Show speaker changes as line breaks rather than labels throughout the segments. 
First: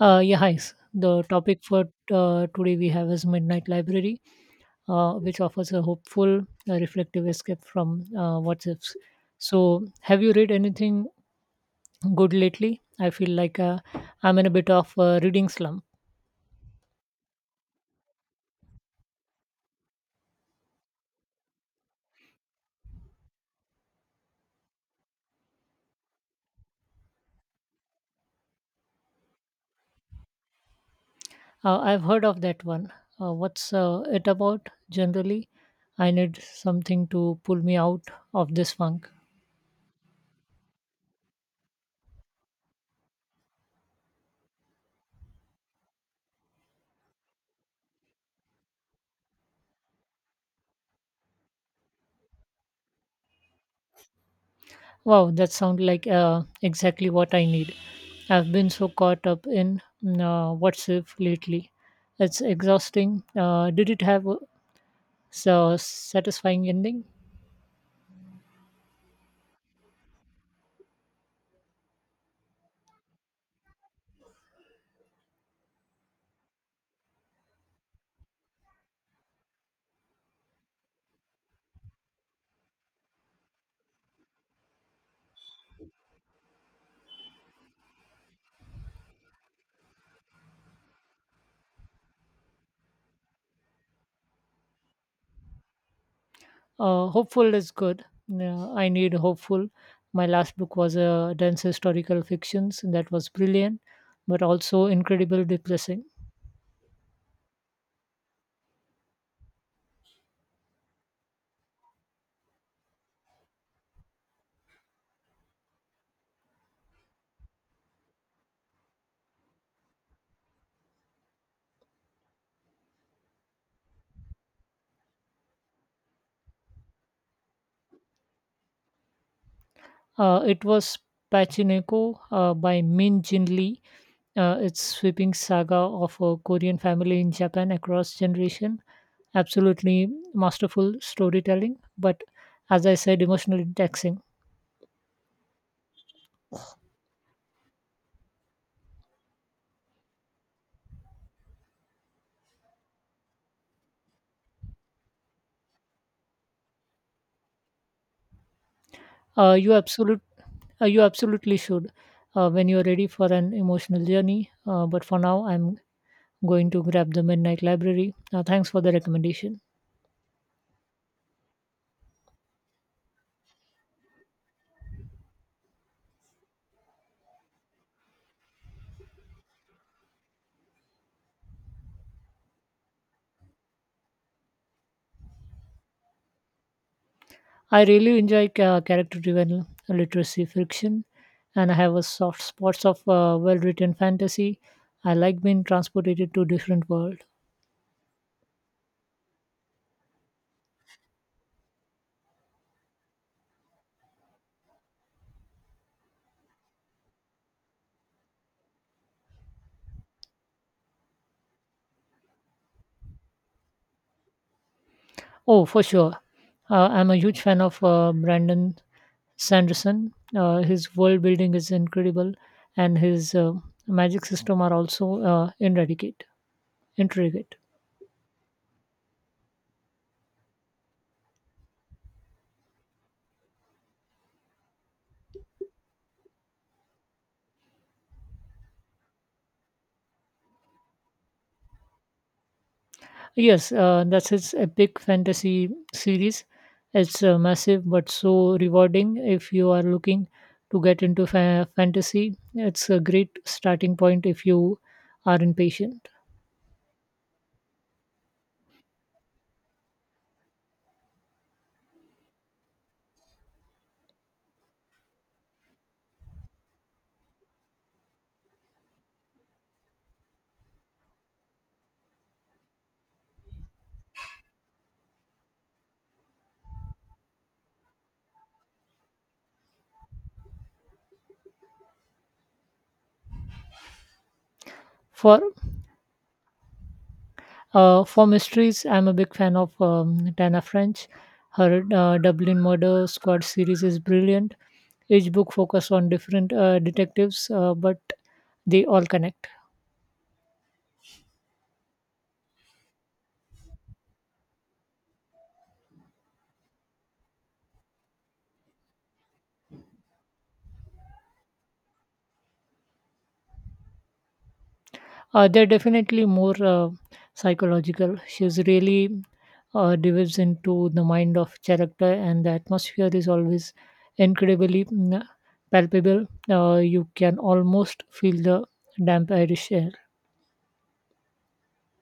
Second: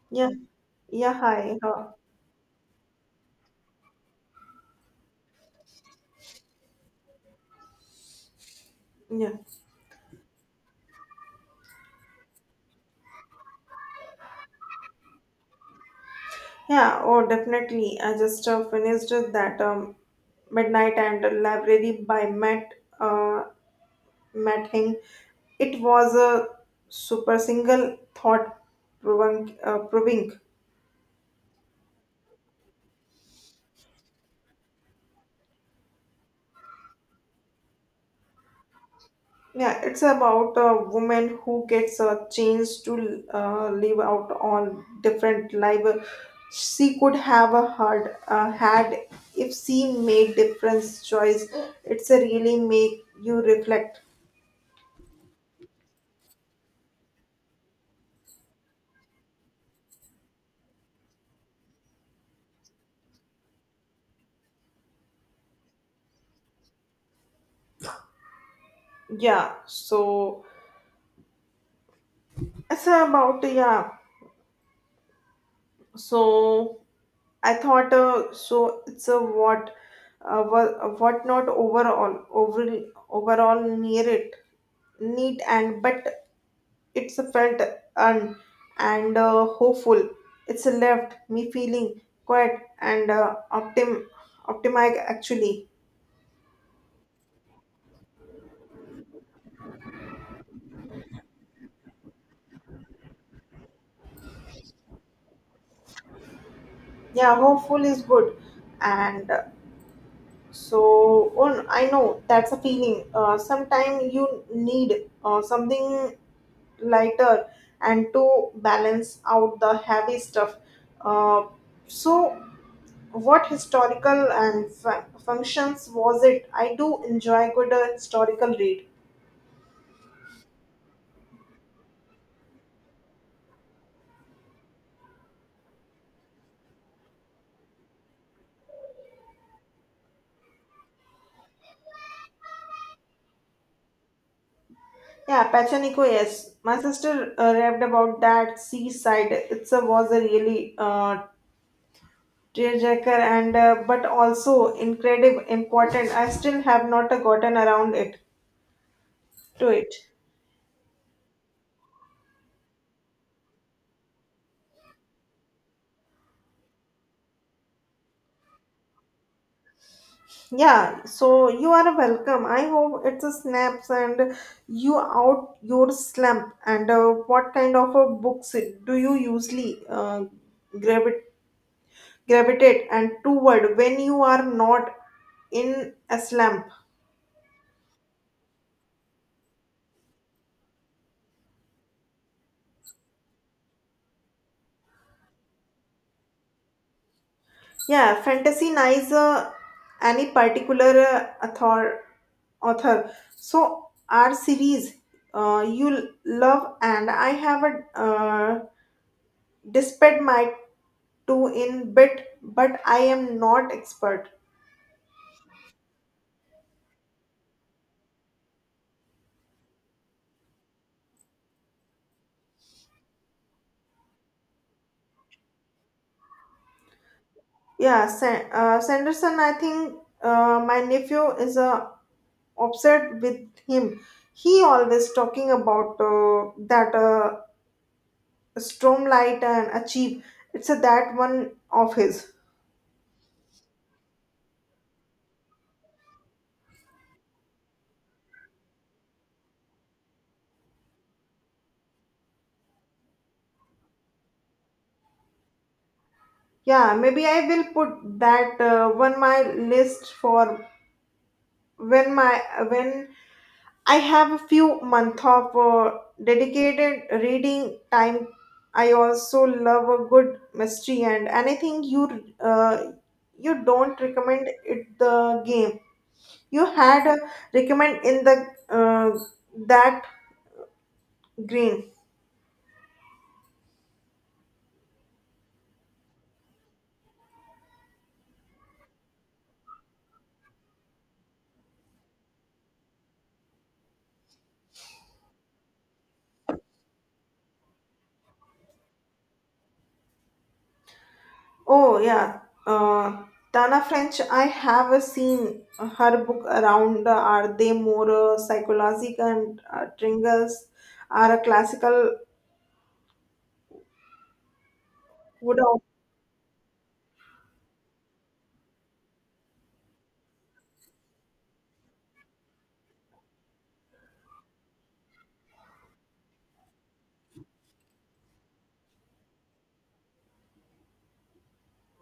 Yeah,
Yeah, hi.
yeah,
The
hi.
topic for today we have is Midnight Library, which offers a hopeful, reflective escape from what's ifs.
Yeah,
So, have you read anything good lately? I feel like I'm in a bit of a reading slump.
yeah, oh, definitely. I just finished that Midnight and the Library by uh, Matt Hing. It was a super single thought proving.
I've heard of that one. What's it about generally? I need something to pull me out of this funk.
Yeah, it's about a woman who gets a chance to live out all different life she could have a heard, had if she made different choice. It's a really make you reflect.
Wow, that sounds like exactly what I need. I've been so caught up in what's if lately. It's exhausting. Did it have a so satisfying ending?
Yeah, so it's about yeah. So I thought so it's a what not overall near it neat and but it's a felt un and hopeful. It's left me feeling quiet and optimic actually.
Hopeful is good. I need hopeful. My last book was a dense historical fiction that was brilliant, but also incredibly depressing.
Yeah, hopeful is good and so on I know that's a feeling sometime you need something lighter and to balance out the heavy stuff. Uh, so, what historical and functions was it? I do enjoy good historical read.
It was Pachineko by Min Jin Lee. Its sweeping saga of a Korean family in Japan across generation. Absolutely masterful storytelling, but as I said, emotionally taxing.
Yeah, Pachaniko, yes. My sister raved about that seaside. It's a, was a really tearjerker and but also incredible important. I still have not gotten around it
Uh,
to
you
it.
absolute, you absolutely should when you're ready for an emotional journey. But for now, I'm going to grab the Midnight Library. Thanks for the recommendation.
Yeah, so you are welcome. I hope it's a snaps and you out your slump. And what kind of a books do you usually gravit gravitate and toward when you are not in a slump?
I really enjoy character-driven literacy fiction, and I have a soft spots of well-written fantasy. I like being transported to different world.
Yeah, fantasy nice. Any particular uh, author author? So our series you love and I have a despite my to in bit, but I am not expert.
Oh, for sure. I'm a huge fan of Brandon Sanderson. His world building is incredible, and his magic system are also Intricate.
Yeah, Sanderson, I think my nephew is upset with him. He always talking about that storm light and achieve. It's a, that one of his.
Yes, that's his epic fantasy series. It's massive but so rewarding if you are looking to get into fantasy. It's a great starting point if you are impatient.
Yeah, maybe I will put that one my list for when my when I have a few months of dedicated reading time. I also love a good mystery and anything you you don't recommend it the game. You had a recommend in the that green.
For for mysteries, I'm a big fan of Tana French. Her Dublin Murder Squad series is brilliant. Each book focuses on different detectives, but they all connect.
Oh yeah, uh, Tana French. I have a seen her book around. Are they more psychological and tringers are a classical wood.
They're definitely more psychological. She's really dives into the mind of character, and the atmosphere is always incredibly palpable. You can almost feel the damp Irish air.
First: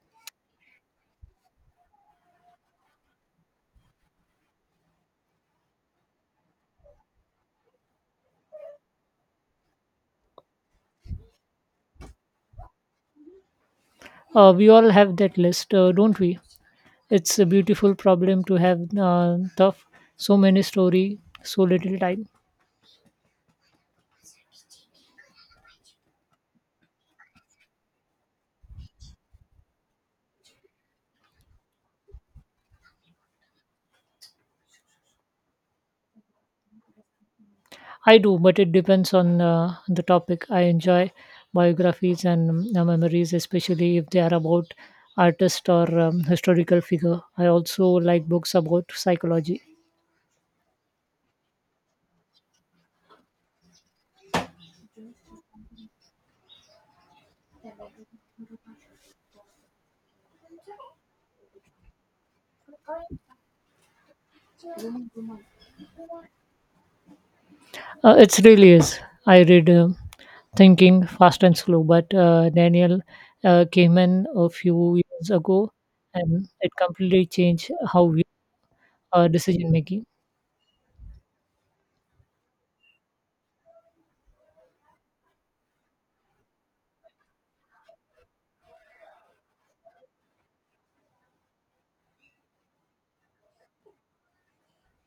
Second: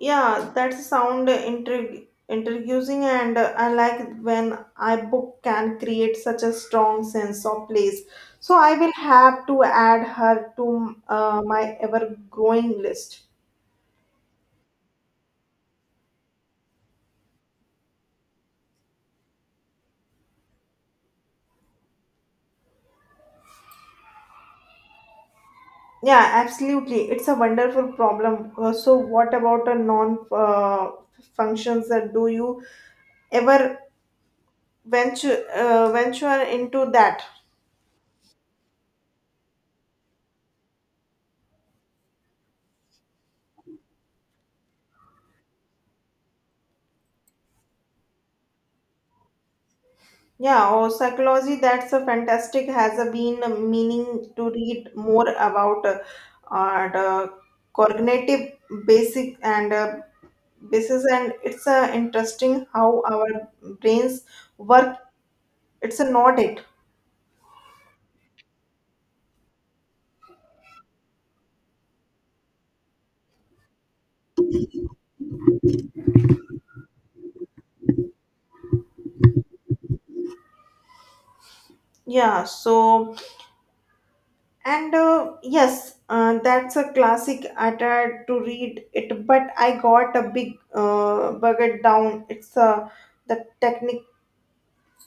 Yeah, that sound intriguing, and I like when I book can create such a strong sense of place. So I will have to add her to my ever-growing list.
We all have that list, don't we? It's a beautiful problem to have tough so many story, so little time.
Yeah, absolutely. It's a wonderful problem. So what about a non functions that do you ever venture into that?
I do, but it depends on the topic. I enjoy biographies and memories, especially if they are about artist or historical figure. I also like books about psychology.
Yeah, or psychology, that's a fantastic, has a been meaning to read more about the cognitive basic and basis and it's interesting how our brains work. It's a not it.
It really is. I read Thinking Fast and Slow, but Daniel came in a few years ago, and it completely changed how we are decision making.
Yeah, so that's a classic. I tried to read it, but I got a big bugger down. It's the technical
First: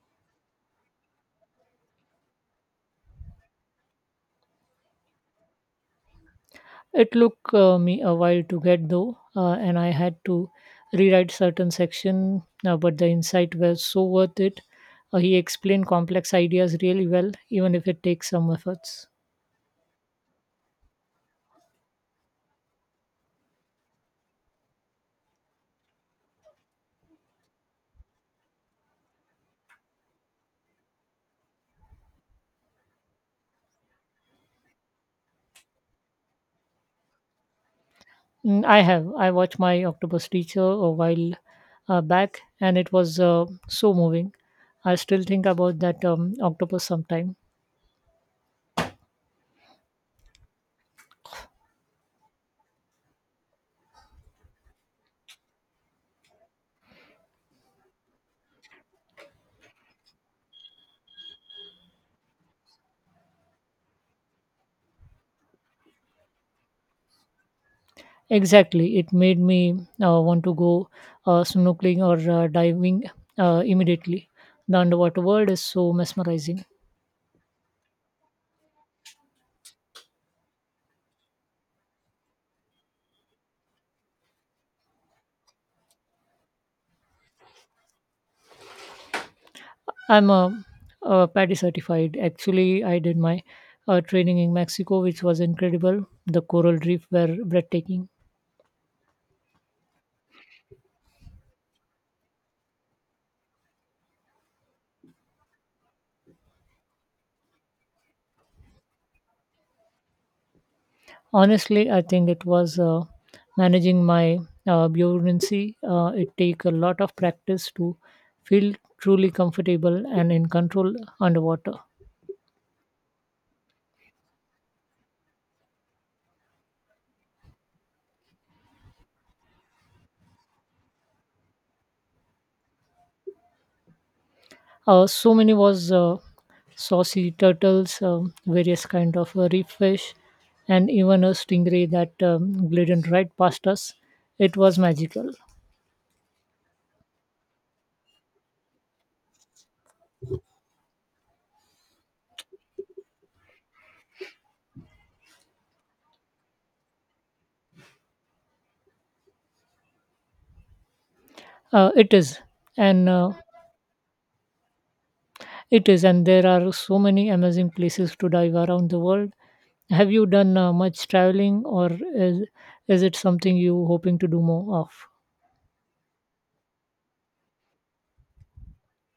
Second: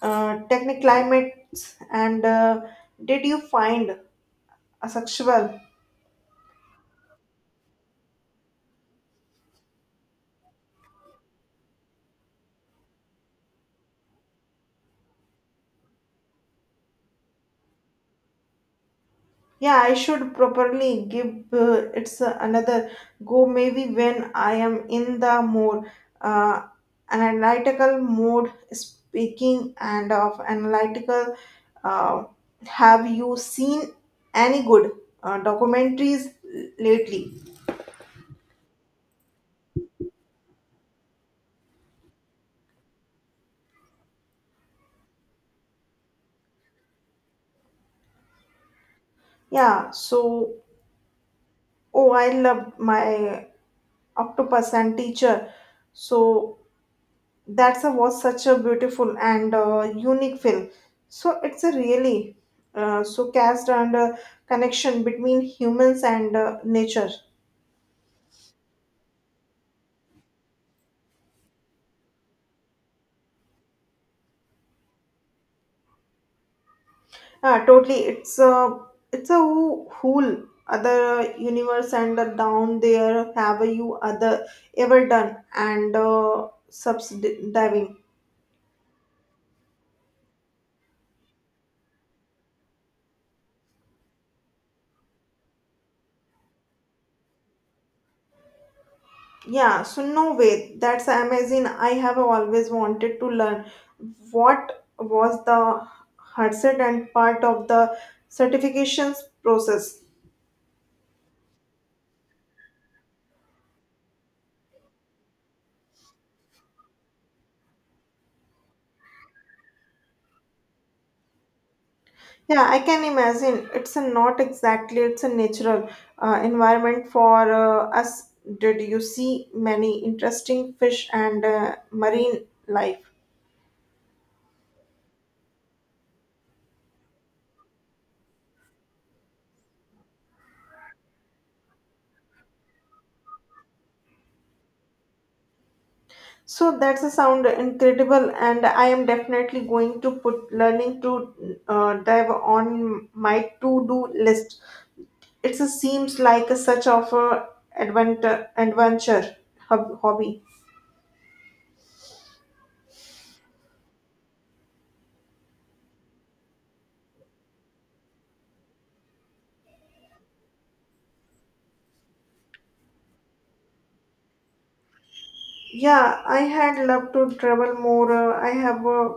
techniclimates and did you find a sexual.
It took me a while to get though, and I had to rewrite certain section, but the insight was so worth it. He explained complex ideas really well, even if it takes some efforts.
Yeah, I should properly give it's another go maybe when I am in the more uh, analytical mode speaking and of analytical. Uh, have you seen any good documentaries lately?
Mm, I have. I watched my Octopus Teacher a while back, and it was so moving. I still think about that octopus sometime.
Yeah, so oh I love my octopus and teacher, so that's a was such a beautiful and unique film, so it's a really so cast and connection between humans and nature.
Exactly, it made me want to go snorkeling or diving immediately. The underwater world is so mesmerizing.
Uh, totally it's a whole other universe and down there. Have you other ever done and subs diving?
I'm a PADI certified. Actually, I did my training in Mexico, which was incredible. The coral reef were breathtaking.
Yeah, so no way. That's amazing. I have always wanted to learn what was the hardset and part of the certifications process.
Honestly, I think it was managing my buoyancy. It take a lot of practice to feel truly comfortable and in control underwater.
Yeah, I can imagine. It's a not exactly. It's a natural environment for us. Did you see many interesting fish and marine life?
So many was saucy turtles, various kind of reef fish, and even a stingray that glided right past us. It was magical.
So that's a sound incredible, and I am definitely going to put learning to dive on my to do list. It seems like a such of a adventure hobby.
Uh, it is, and uh, it is, and there are so many amazing places to dive around the world. Have you done much traveling, or is it something you hoping to do more of?
Yeah, I had loved to travel more.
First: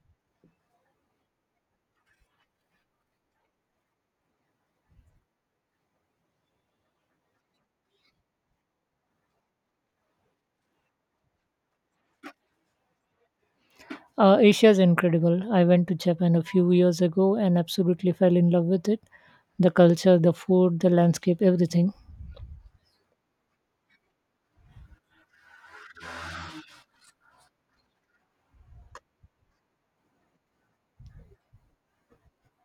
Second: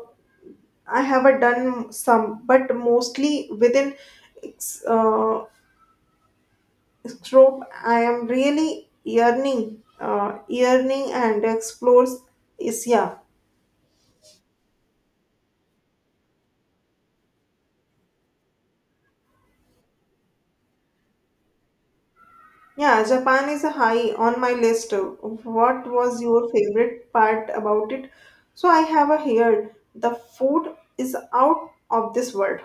I have done some, but mostly within ex- uh, stroke. I am really yearning and explores Asia.
Asia is incredible. I went to Japan a few years ago and absolutely fell in love with it. The culture, the food, the landscape, everything.
Yeah, Japan is a high on my list. What was your favorite part about it? So I have a here. The food is out of this world.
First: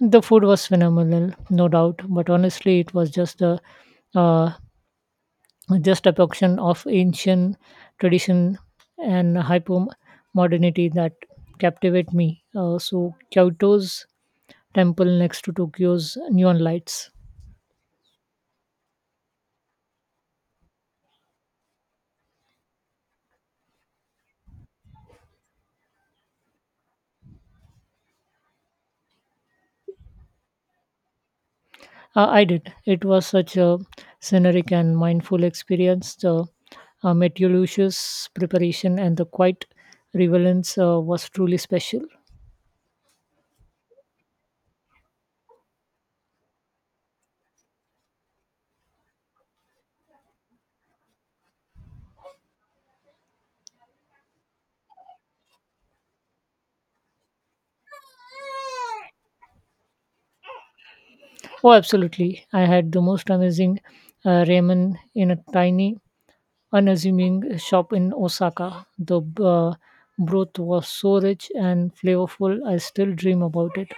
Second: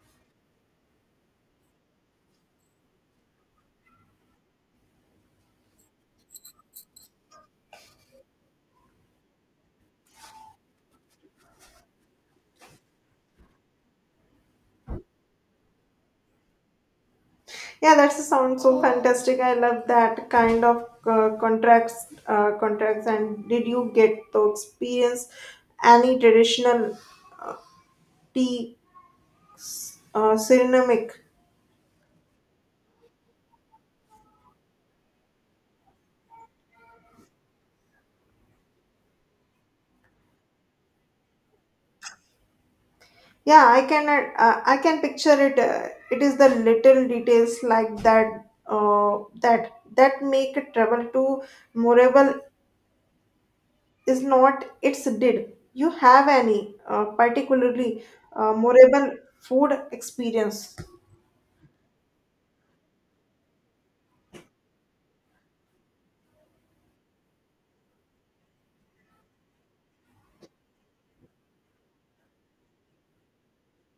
The food was phenomenal, no doubt. But honestly, it was just the uh, just a function of ancient tradition and hyper modernity that captivate me. So Kyoto's temple next to Tokyo's neon lights.
Yeah, that sounds so fantastic. I love that kind of contracts and did you get to experience any traditional tea ceramic?
I did. It was such a scenic and mindful experience. The meticulous preparation and the quiet relevance was truly special.
Yeah, I can picture it. It is the little details like that make a travel to Morable is not it's did. You have any particularly Morable food experience?
Oh, absolutely. I had the most amazing ramen in a tiny unassuming shop in Osaka. The uh, broth was so rich and flavorful, I still dream about it.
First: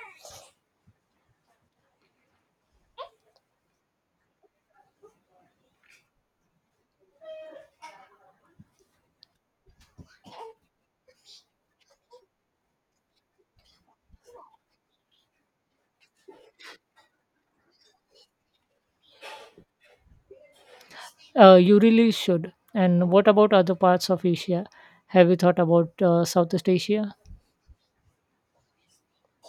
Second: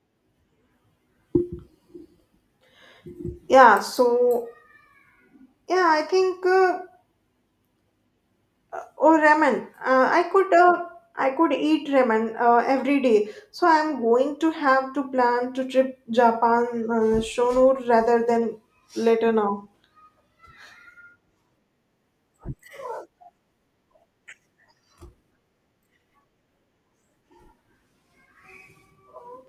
Yeah, so yeah, I think oh ramen. I could eat ramen every day. So I'm going to have to plan to trip Japan sooner rather than later now.
You really should. And what about other parts of Asia? Have you thought about Southeast Asia?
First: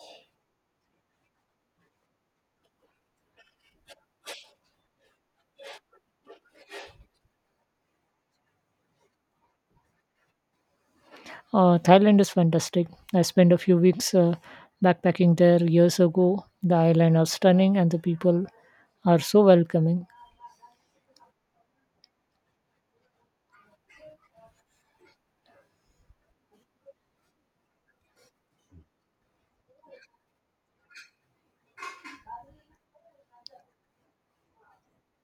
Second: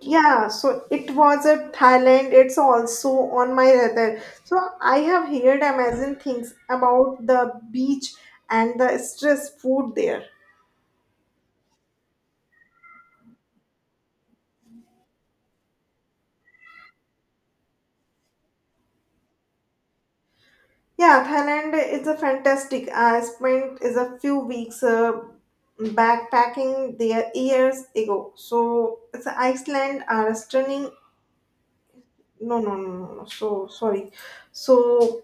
Yeah, so it was a Thailand. It's also on my radar. So I have heard amazing things about the beach and the stress food there.
Thailand is fantastic. I spent a few weeks backpacking there years ago. The island are stunning and the people are so welcoming.
Yeah, Thailand is a fantastic. I spent is a few weeks backpacking there years ago. So it's Iceland are stunning. No, no, no, no, no. So sorry. So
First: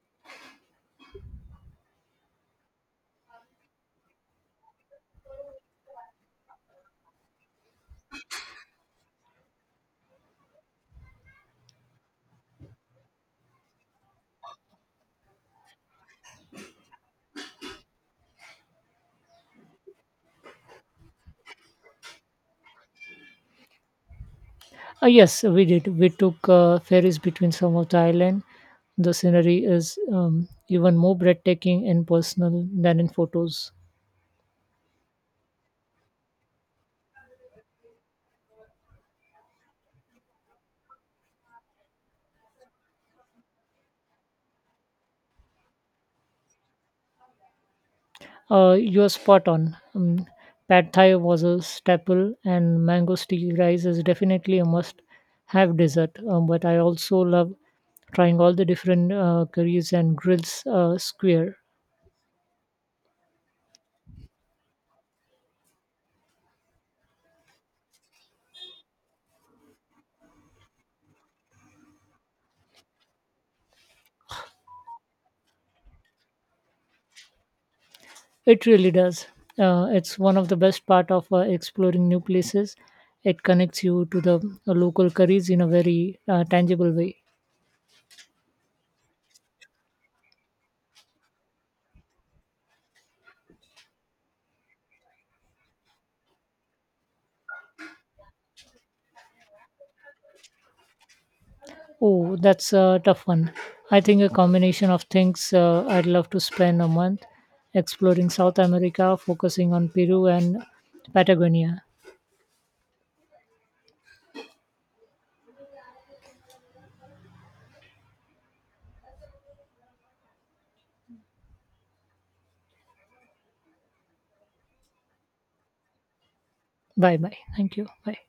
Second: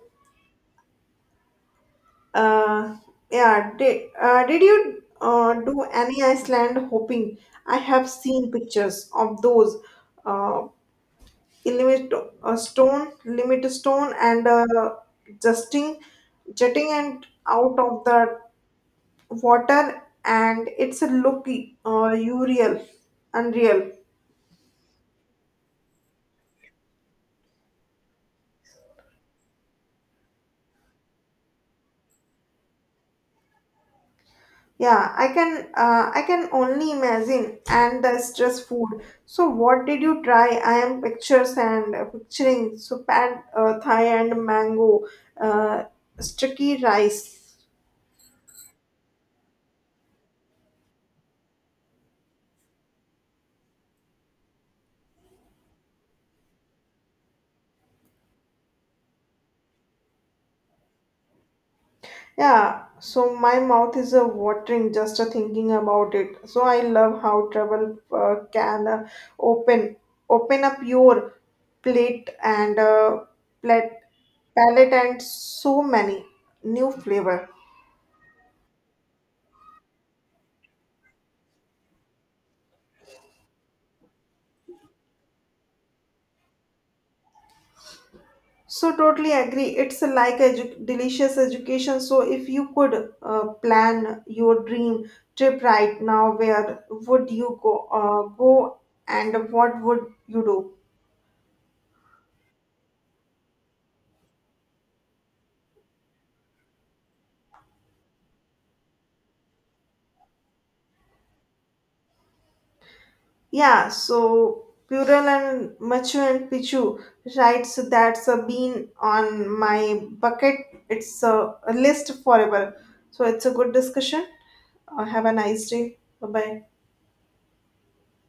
Uh, yeah. Did you do any Iceland hopping? I have seen pictures of those uh, limit limit stone, and justing, jetting and out of the water, and it's a look unreal, unreal.
Yes, we did. We took ferries between some of the island. The scenery is even more breathtaking and personal than in photos.
Yeah, I can only imagine and the stress food. So what did you try? I am pictures and picturing so and Thai and mango uh, sticky rice.
You are spot on. Pad Thai was a staple, and mango sticky rice is definitely a must-have dessert. But I also love trying all the different curries and grills square.
Yeah, so my mouth is watering just thinking about it. So I love how travel can open up your plate and plate palette and so many new flavor.
It really does. It's one of the best part of exploring new places. It connects you to the local curries in a very tangible way.
So totally agree. It's like a delicious education. So if you could plan your dream trip right now, where would you go and what would you do?
Oh, that's a tough one. I think a combination of things. I'd love to spend a month exploring South America, focusing on Peru and Patagonia.
Yeah. So Pural and Machu and Pichu, right? So that's been on my bucket. It's a list forever. So it's a good discussion. Have a nice day. Bye bye.
Bye bye. Thank you. Bye.